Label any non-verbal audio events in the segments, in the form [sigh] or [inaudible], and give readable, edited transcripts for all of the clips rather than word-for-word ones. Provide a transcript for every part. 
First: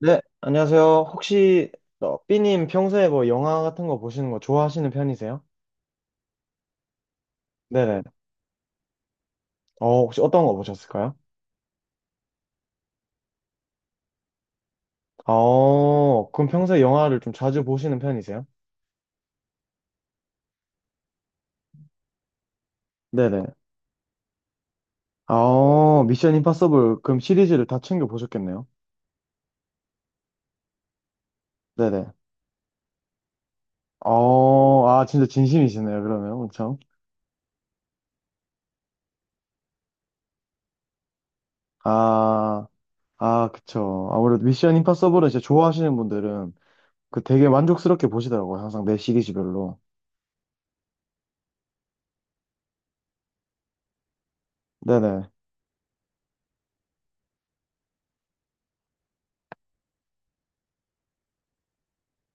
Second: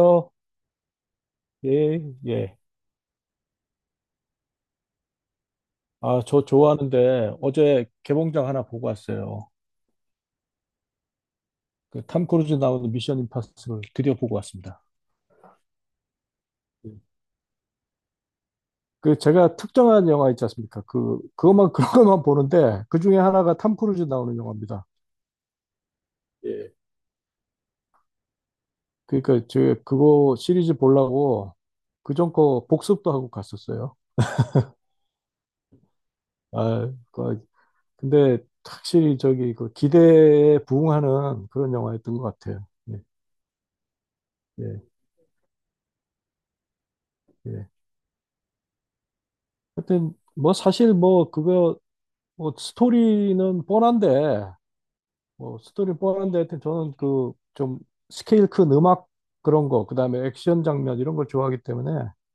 네, 안녕하세요. 혹시 예, 예. 삐님 평소에 뭐 영화 같은 거 보시는 거 좋아하시는 편이세요? 아, 저 좋아하는데 어제 네네. 개봉작 하나 보고 왔어요. 혹시 어떤 거 보셨을까요? 그탐 크루즈 나오는 미션 임파서블 드디어 보고 왔습니다. 그럼 평소에 예. 영화를 좀 자주 보시는 편이세요? 그 제가 특정한 영화 있지 않습니까? 그것만 [laughs] 그런 것만 보는데 그 중에 네네. 하나가 탐 크루즈 나오는 영화입니다. 미션 예. 임파서블 그럼 시리즈를 다 챙겨 보셨겠네요. 그러니까 제 그거 시리즈 보려고 네네. 그전 거 복습도 하고 갔었어요. 아, 진짜 진심이시네요, 그러면 엄청. 아, 그 근데 확실히 저기 그 기대에 부응하는 그런 영화였던 것 같아요. 아, 예, 아, 그쵸. 아무래도 미션 예, 임파서블은 진짜 좋아하시는 분들은 그 되게 예. 만족스럽게 보시더라고요, 항상 매 시리즈별로. 하여튼 뭐 사실 뭐 그거 뭐 스토리는 뻔한데 네네. 뭐 스토리는 뻔한데 하여튼 저는 그 좀 스케일 큰 음악 그런 거 그다음에 액션 장면 이런 걸 좋아하기 때문에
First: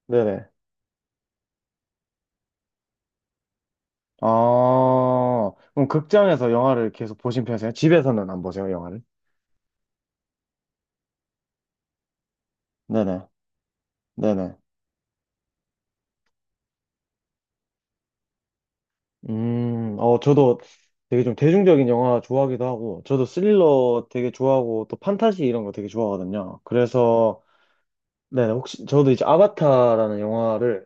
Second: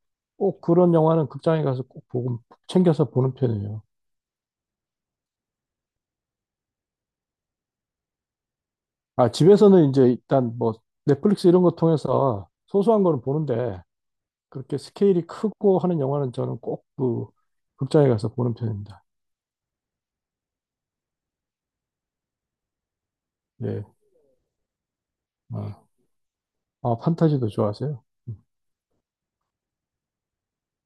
네네. 꼭 그런 영화는 극장에 가서 꼭 보고 챙겨서 보는 편이에요. 아, 그럼 극장에서 영화를 계속 보신 편이세요? 집에서는 안 보세요, 영화를? 아 집에서는 이제 일단 뭐 넷플릭스 이런 거 통해서 소소한 네네, 거는 보는데 네네. 그렇게 스케일이 크고 하는 영화는 저는 꼭 그 극장에 가서 보는 편입니다. 저도 되게 좀 대중적인 영화 좋아하기도 하고, 저도 예. 스릴러 되게 좋아하고, 또 판타지 이런 거 아, 되게 좋아하거든요. 아, 그래서, 판타지도 좋아하세요? 음. 네, 네 혹시, 저도 이제 아바타라는 영화를,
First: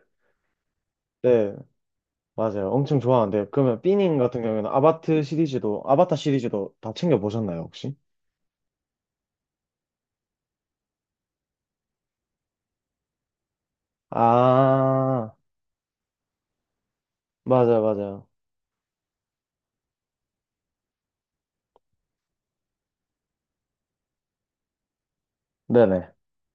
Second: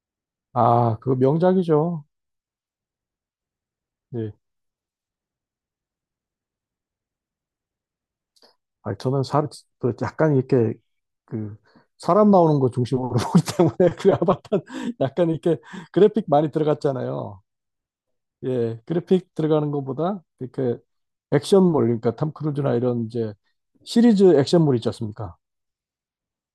아, 그거 네, 명작이죠. 맞아요. 엄청 좋아하는데, 그러면 삐님 예. 같은 경우에는 아바트 시리즈도, 아바타 시리즈도 다 챙겨보셨나요, 혹시? 아니, 저는 사, 그 약간 이렇게 그 사람 나오는 거 중심으로 [laughs] 보기 때문에 그 아바타 약간 아, 이렇게 그래픽 많이 들어갔잖아요. 맞아요, 맞아요. 예, 그래픽 들어가는 것보다 이렇게 액션물, 그러니까 탐 크루즈나 이런 이제 시리즈 액션물 있지 않습니까? 네네,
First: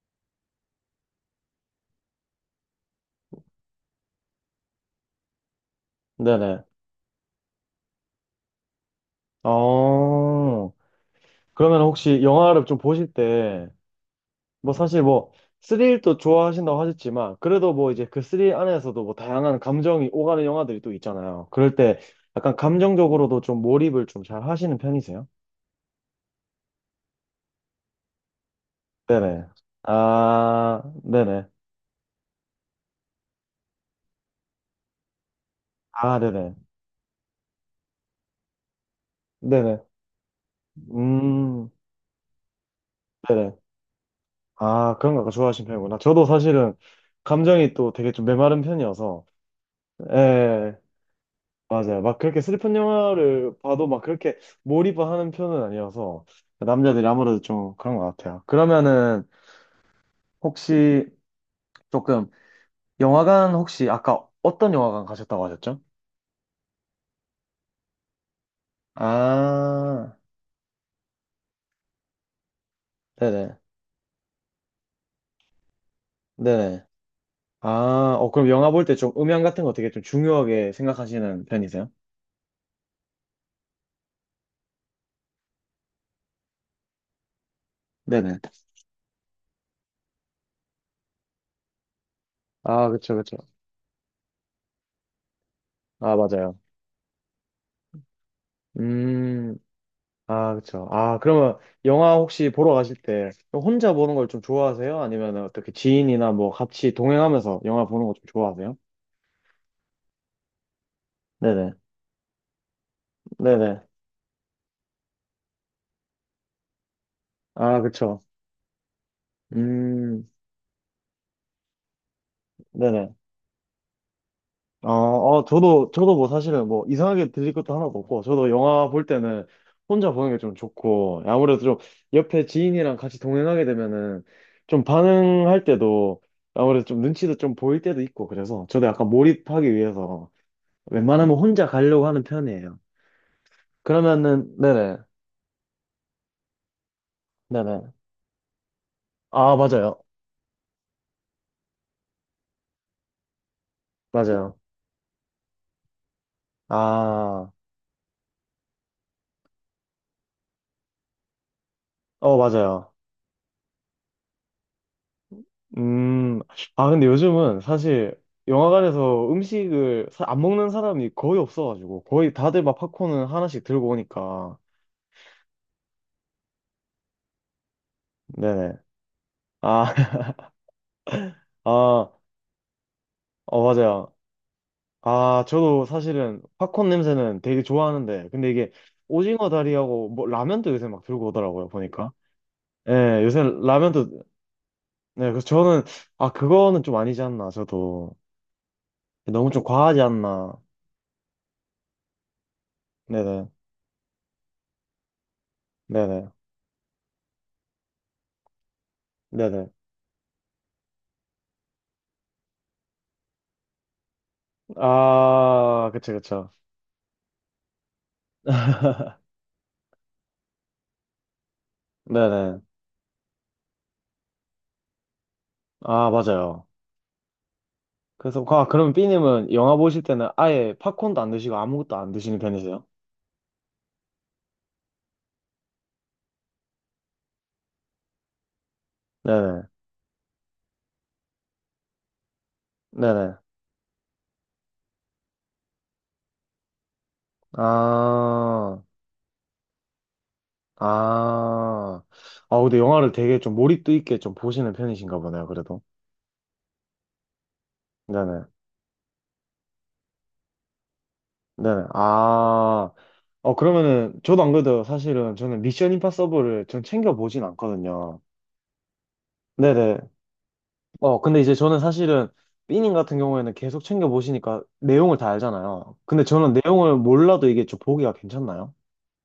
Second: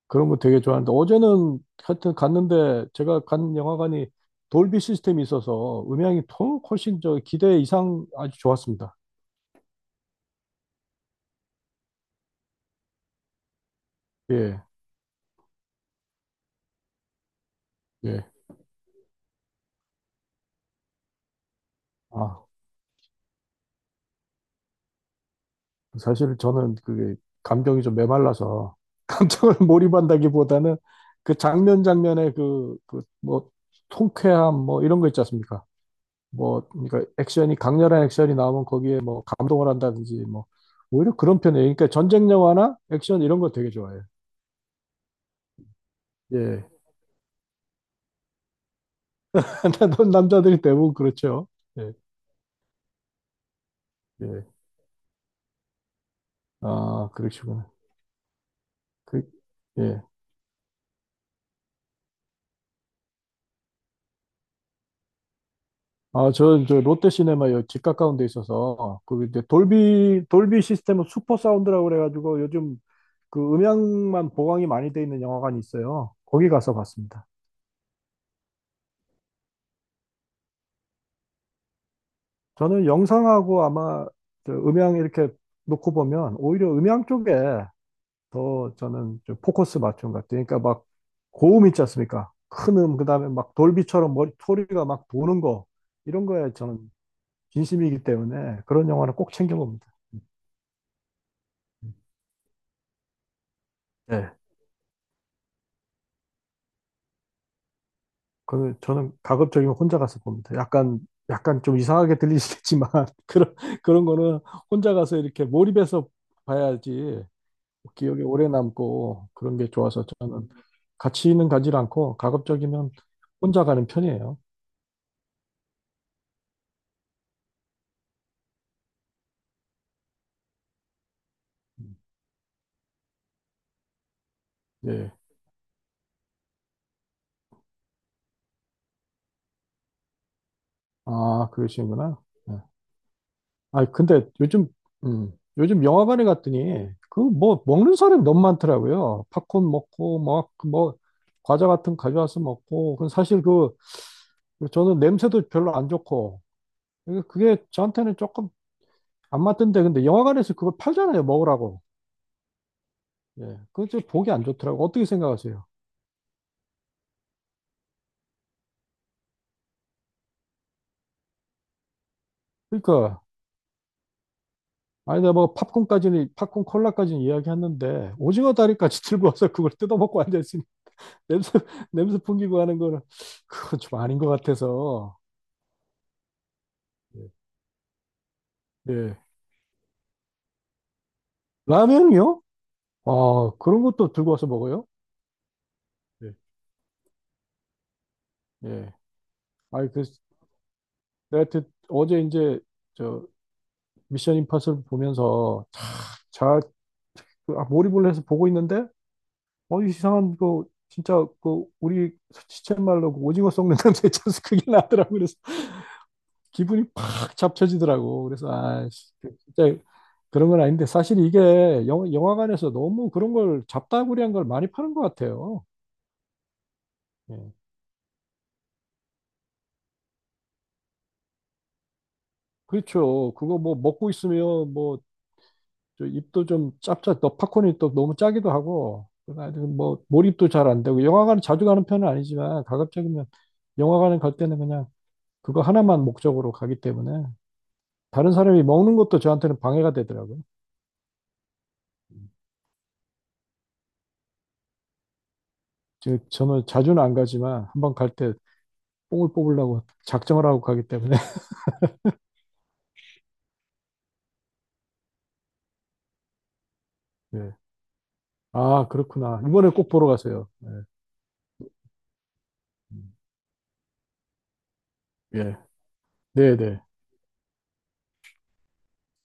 그런 거 되게 좋아하는데 어제는 하여튼 갔는데 제가 간 영화관이 돌비 시스템이 있어서 음향이 통 네네. 훨씬 저 기대 이상 아주 좋았습니다. 어, 그러면 혹시 영화를 좀 보실 때, 예, 뭐 사실 뭐, 스릴도 좋아하신다고 하셨지만, 그래도 뭐 이제 그 예. 스릴 안에서도 뭐 다양한 감정이 오가는 영화들이 또 있잖아요. 그럴 때 아. 약간 감정적으로도 좀 몰입을 좀 잘 하시는 편이세요? 사실 저는 그게 감정이 좀 메말라서 [laughs] 네네. 감정을 몰입한다기보다는 아, 그 네네. 장면 장면의 그, 그 뭐 통쾌함 뭐 이런 거 있지 않습니까? 아, 네네. 뭐 그러니까 액션이 강렬한 액션이 나오면 거기에 뭐 감동을 네네. 한다든지 뭐 오히려 그런 편이에요. 음, 그러니까 전쟁 영화나 액션 이런 거 네네. 되게 좋아해요. 아, 그런 거 좋아하시는 편이구나. 저도 예. 사실은 감정이 또 되게 좀 메마른 편이어서, [laughs] 남자들이 예. 대부분 그렇죠. 예. 맞아요. 막 그렇게 슬픈 영화를 봐도 막 그렇게 예. 몰입을 하는 편은 아니어서 남자들이 아, 아무래도 그러시구나. 좀 그런 것 같아요. 그러면은 그, 예. 혹시 조금 영화관 혹시 아까 어떤 영화관 가셨다고 하셨죠? 아, 롯데시네마 여기 집 가까운 데 있어서, 그 이제 아, 돌비 시스템은 슈퍼 사운드라고 그래가지고 요즘 그 네네. 음향만 보강이 많이 돼 있는 영화관이 있어요. 거기 가서 네네. 봤습니다. 아, 그럼 영화 볼 때 좀 음향 같은 거 되게 좀 중요하게 생각하시는 편이세요? 저는 영상하고 아마 저 음향 이렇게 놓고 보면 오히려 음향 쪽에 네네. 더 저는 좀 포커스 맞춘 것 같아요. 그러니까 막 고음 있지 않습니까? 큰 아, 그 그쵸, 다음에 그쵸. 막 돌비처럼 머리, 소리가 막 도는 거, 아, 이런 거에 맞아요. 저는 진심이기 때문에 그런 영화는 꼭 음, 챙겨봅니다. 아, 그쵸. 아, 그러면 영화 혹시 보러 가실 때 혼자 보는 걸 네. 좀 좋아하세요? 아니면 어떻게 지인이나 뭐 같이 동행하면서 영화 보는 거 좀 그 좋아하세요? 저는 가급적이면 혼자 가서 봅니다. 약간 네네. 좀 이상하게 들리시겠지만 [laughs] 그런 네네. 그런 거는 혼자 가서 이렇게 몰입해서 봐야지 아, 기억에 그쵸. 오래 남고 그런 게 좋아서 음, 저는 같이는 가지 않고 가급적이면 네네. 혼자 가는 편이에요. 저도, 저도 뭐 사실은 뭐 이상하게 들릴 것도 하나도 없고, 저도 영화 볼 때는 혼자 보는 게 좀 좋고, 아무래도 좀 옆에 지인이랑 같이 동행하게 되면은 좀 예. 반응할 때도 아무래도 좀 눈치도 좀 보일 때도 있고, 그래서 저도 약간 몰입하기 위해서 웬만하면 아, 혼자 가려고 그러시구나. 하는 예. 편이에요. 아, 근데 그러면은, 요즘 네네, 음, 요즘 영화관에 갔더니 그 뭐 네네. 먹는 사람이 너무 많더라고요. 아, 팝콘 맞아요. 먹고 막 뭐 과자 같은 거 가져와서 먹고 그 사실 그 맞아요. 그리고 저는 냄새도 별로 안 좋고 게 아, 그게 저한테는 조금 안 맞던데 근데 영화관에서 그걸 팔잖아요 먹으라고 어, 맞아요. 예그게좀 보기 안 좋더라고 어떻게 생각하세요? 음, 아, 근데 요즘은 사실 영화관에서 음식을 사- 안 먹는 사람이 거의 없어가지고, 거의 다들 막 그러니까 팝콘은 하나씩 들고 오니까. 아니 내가 뭐 팝콘까지는 팝콘 콜라까지는 이야기했는데 오징어 네네. 다리까지 [laughs] 들고 와서 그걸 아, 뜯어먹고 [laughs] 앉아있으니 [laughs] 냄새 아, 냄새 풍기고 하는 거는 어, 그건 좀 맞아요. 아닌 것 같아서 아, 저도 사실은 팝콘 예 냄새는 되게 좋아하는데, 근데 이게 예. 오징어 다리하고 뭐 라면도 요새 막 들고 오더라고요, 보니까. 라면이요? 예, 요새 아 그런 것도 라면도 들고 와서 먹어요? 네, 그래서 저는, 아, 예 그거는 좀 아니지 않나, 저도. 예. 너무 좀 아니 과하지 그 않나. 내가 그 어제 이제 저 네네, 미션 임파서블 보면서 네네, 잘 그, 아, 몰입을 해서 보고 있는데, 네네. 어, 이상한 거, 진짜 그, 우리 시쳇말로 그 오징어 썩는 [laughs] 냄새 있잖아요. 그게 나더라고. 그래서 아, 그쵸, 그쵸. 기분이 팍 잡쳐지더라고. 그래서, 아, 씨, 그 진짜 그런 건 아닌데, 사실 이게 네네. 영화관에서 너무 그런 걸 잡다구리한 걸 많이 파는 것 같아요. 아, 맞아요. 예. 그래서, 아, 그럼 삐님은 영화 보실 때는 아예 팝콘도 안 드시고 아무것도 안 드시는 편이세요? 그렇죠. 그거 뭐 먹고 있으면 뭐, 저 입도 좀 짭짭, 또 팝콘이 또 너무 짜기도 하고, 그래가 네네, 뭐, 몰입도 잘 안 되고, 영화관 자주 가는 편은 아니지만, 가급적이면 네네. 영화관에 갈 때는 그냥 그거 하나만 목적으로 가기 때문에 다른 사람이 아, 먹는 것도 저한테는 방해가 되더라고요. 아. 아, 근데 영화를 되게 좀 몰입도 있게 좀 보시는 편이신가 보네요, 그래도. 즉, 저는 자주는 안 가지만 한번 갈 때 네네, 뽕을 뽑으려고 작정을 하고 가기 때문에. [laughs] 네네. 아. 그러면은, 저도 안 그래도 사실은 저는 미션 임파서블을 전 챙겨보진 예. 않거든요. 아, 그렇구나. 이번에 꼭 네네. 보러 가세요. 예. 근데 이제 저는 사실은 삐님 음. 같은 경우에는 계속 챙겨보시니까 내용을 다 예. 알잖아요. 근데 네, 저는 네. 내용을 몰라도 이게 좀 보기가 괜찮나요?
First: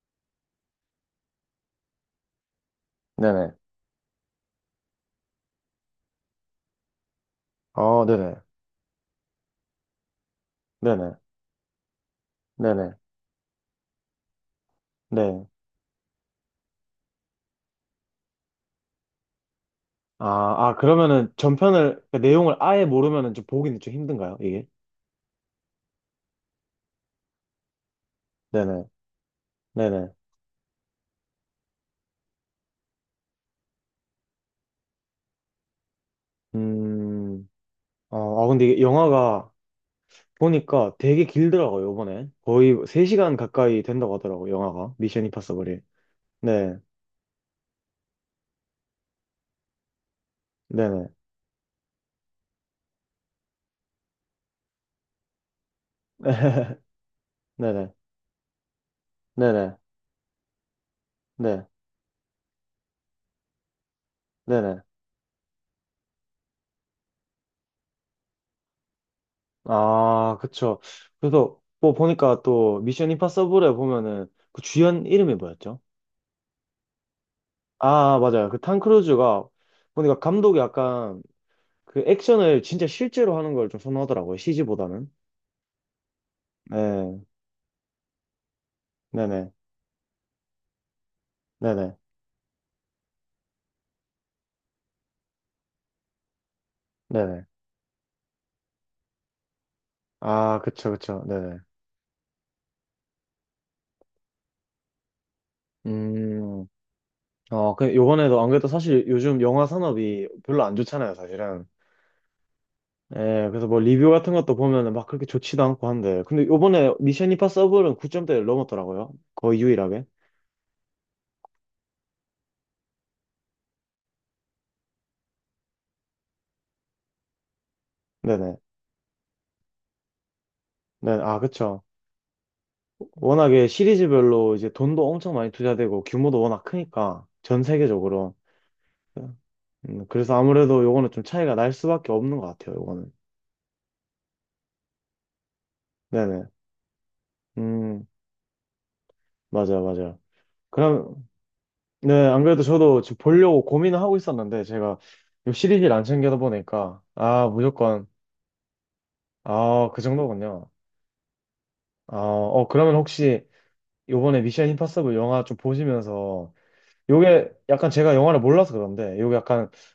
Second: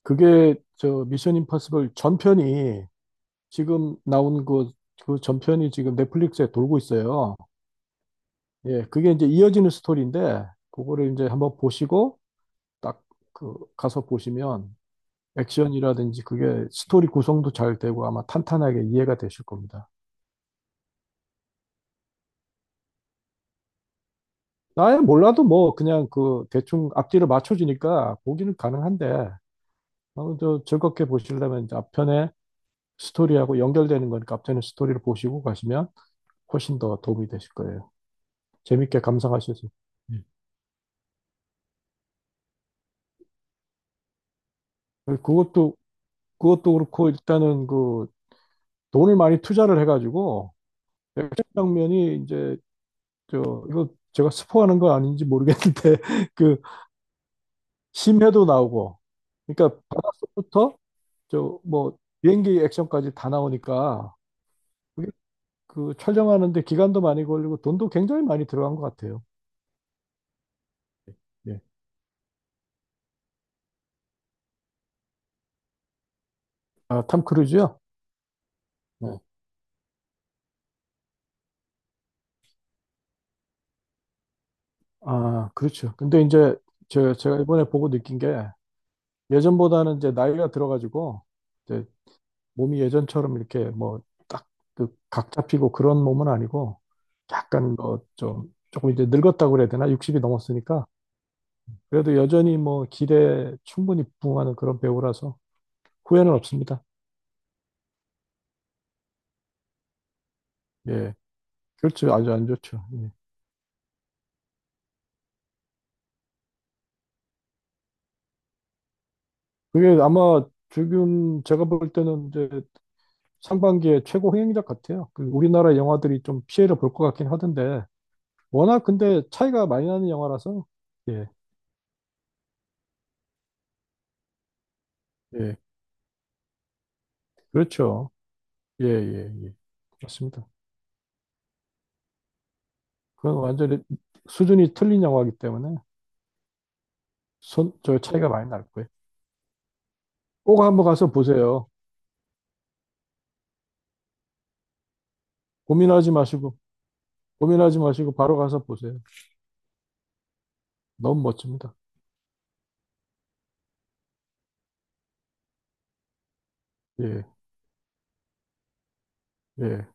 그게 저 미션 임파서블 전편이 네네. 지금 나온 그, 그 전편이 지금 넷플릭스에 돌고 있어요. 어, 네네. 예. 그게 이제 이어지는 스토리인데 그거를 네네. 이제 한번 보시고 네네. 딱 그 가서 보시면 네. 액션이라든지 그게 스토리 구성도 잘 되고 아마 탄탄하게 이해가 되실 겁니다. 아, 아, 그러면은 전편을, 그 내용을 아예 모르면은 좀 보기는 좀 힘든가요, 이게? 아예 몰라도 뭐 그냥 그 대충 앞뒤를 맞춰주니까 보기는 네네. 가능한데 네네. 어, 저 즐겁게 보시려면 이제 앞편에 스토리하고 연결되는 거니까 앞편에 스토리를 보시고 가시면 훨씬 더 도움이 음, 되실 거예요. 아, 근데 이게 재밌게 영화가 감상하셔서. 예. 보니까 되게 길더라고요, 이번에. 거의 3시간 가까이 된다고 하더라고요, 영화가. 미션 그것도 임파서블이. 그것도 네, 그렇고 일단은 그 돈을 많이 투자를 해가지고 네네. 액션 장면이 이제 저 이거 제가 스포하는 거 아닌지 모르겠는데 [laughs] 그 [laughs] 네네. 심해도 나오고, 네네. 그러니까 바닷속부터 저 네, 뭐 비행기 액션까지 다 나오니까 네네. 그게 그 촬영하는데 기간도 많이 걸리고 돈도 굉장히 많이 들어간 것 같아요. 아, 그쵸. 그래서 예. 뭐 보니까 또 미션 임파서블에 보면은 그 주연 이름이 뭐였죠? 아, 탐 크루즈요? 아, 맞아요. 그 탐 네. 크루즈가 보니까 감독이 약간 그 액션을 진짜 실제로 하는 걸 좀 선호하더라고요, CG보다는. 아, 그렇죠. 근데 이제 저 네, 제가 이번에 보고 느낀 게 네네. 예전보다는 이제 나이가 들어가지고 이제 네네. 몸이 예전처럼 이렇게 뭐 딱 그 각 잡히고 그런 몸은 아니고 네네. 약간 뭐 좀 조금 이제 늙었다고 그래야 되나? 60이 아, 넘었으니까 그쵸, 그쵸. 네네. 그래도 여전히 뭐 기대에 충분히 부응하는 그런 배우라서 후회는 음. 없습니다. 그, 요번에도 안 그래도 사실 요즘 영화 산업이 별로 안 예. 좋잖아요, 사실은. 그렇죠. 아주 안 좋죠. 예. 예, 그래서 뭐 리뷰 같은 것도 보면은 막 그렇게 좋지도 않고 한데. 근데 요번에 미션 임파서블은 9점대를 넘었더라고요. 거의 그게 유일하게. 아마 지금 제가 볼 때는 이제 상반기에 최고 흥행작 같아요. 그 우리나라 영화들이 좀 피해를 볼 것 같긴 하던데 네네. 워낙 근데 차이가 많이 나는 영화라서 네, 예. 아, 그쵸. 워낙에 시리즈별로 이제 돈도 엄청 많이 예. 투자되고 규모도 워낙 크니까 전 그렇죠. 세계적으로. 예, 예, 예. 그래서 맞습니다. 아무래도 요거는 좀 차이가 날 수밖에 없는 것 같아요, 요거는. 그건 완전히 수준이 틀린 영화이기 때문에 네네. 손, 저 음, 차이가 많이 날 거예요. 맞아요, 맞아요. 꼭 한번 가서 그럼, 보세요. 네, 안 그래도 저도 지금 보려고 고민을 하고 있었는데, 제가 이 시리즈를 안 고민하지 챙겨다 마시고, 보니까, 아, 고민하지 무조건, 마시고 바로 가서 보세요. 아, 그 정도군요. 너무 멋집니다. 아, 그러면 혹시 요번에 미션 임파서블 영화 좀 보시면서, 예, 요게 약간 제가 영화를 몰라서 그런데, 요게 약간 예.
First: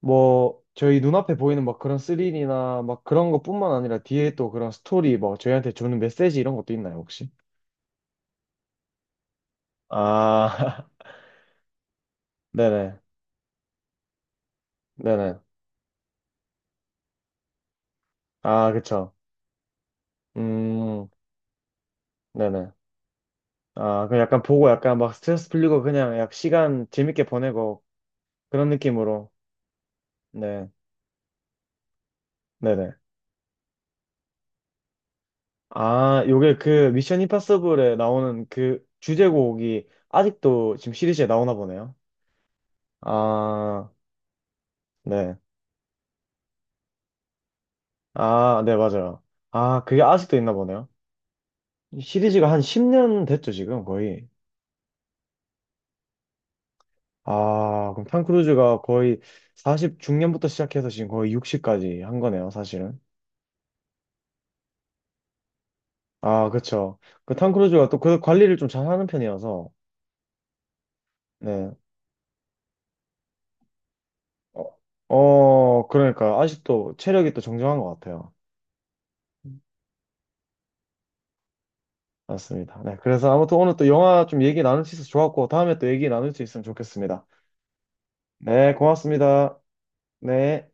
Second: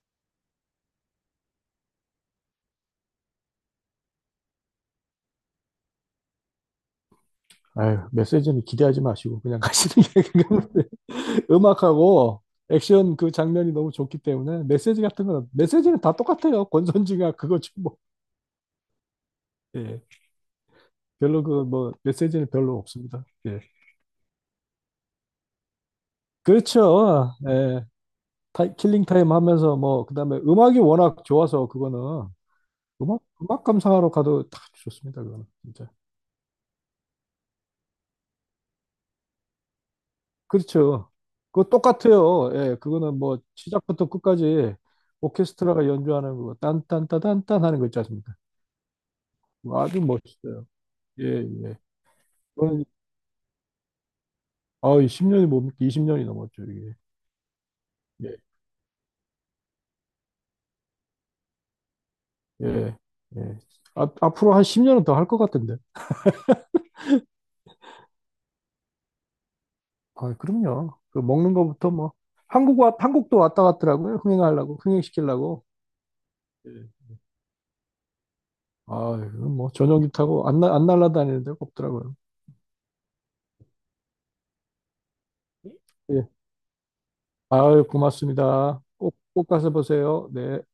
뭐, 저희 눈앞에 보이는 막 그런 스릴이나 막 그런 것뿐만 아니라 뒤에 또 그런 스토리, 뭐, 저희한테 주는 메시지 이런 것도 있나요, 혹시? 아유, 메시지는 기대하지 마시고 그냥 가시는 게 [laughs] 그냥 아, [laughs] 음악하고 네네, 액션 그 장면이 너무 좋기 때문에 메시지 같은 네네. 건 메시지는 다 똑같아요. 권선징악 그거지 뭐. 아, 그쵸. 예. 음, 별로 그 뭐 메시지는 네네. 별로 없습니다. 예. 아, 그 약간 보고 약간 막 스트레스 풀리고 그냥 약 시간 재밌게 그렇죠. 보내고 예. 타, 그런 킬링 느낌으로. 타임 하면서 뭐 그다음에 네. 음악이 워낙 좋아서 그거는 네네. 음악 감상하러 가도 딱 좋습니다. 그거는 진짜. 아, 요게 그 미션 임파서블에 나오는 그 주제곡이 아직도 지금 그렇죠. 시리즈에 나오나 그거 보네요. 똑같아요. 예, 그거는 뭐 아, 시작부터 끝까지 네. 오케스트라가 연주하는 거 딴딴따단딴 하는 거 있지 않습니까? 아, 네, 맞아요. 그거 아, 아주 그게 아직도 있나 멋있어요. 보네요. 예, 예. 이 시리즈가 한 그건 10년 됐죠, 지금 거의. 아 10년이 뭡니까? 20년이 넘었죠, 이게. 아, 그럼 탐 예, 크루즈가 거의 40 중년부터 시작해서 지금 거의 60까지 한 거네요, 예, 사실은. 예. 앞 앞으로 한 10년은 더 할 것 같은데. 아, 그쵸. 그 탐 크루즈가 또 그 관리를 좀 잘하는 편이어서 아, 그럼요. 그 먹는 네. 거부터 뭐 한국 와 한국도 왔다 갔더라고요. 어, 흥행하려고, 흥행시키려고. 그러니까 예. 아직도 체력이 또 정정한 것 같아요. 아, 이건 뭐 전용기 타고 안, 날- 안 날아다니는 데가 없더라고요. 맞습니다. 네. 그래서 아무튼 오늘 또 영화 좀 얘기 나눌 수 있어서 좋았고, 다음에 또 얘기 예. 나눌 수 있으면 좋겠습니다. 아유, 네, 고맙습니다. 꼭, 꼭 고맙습니다. 가서 보세요. 네. 네.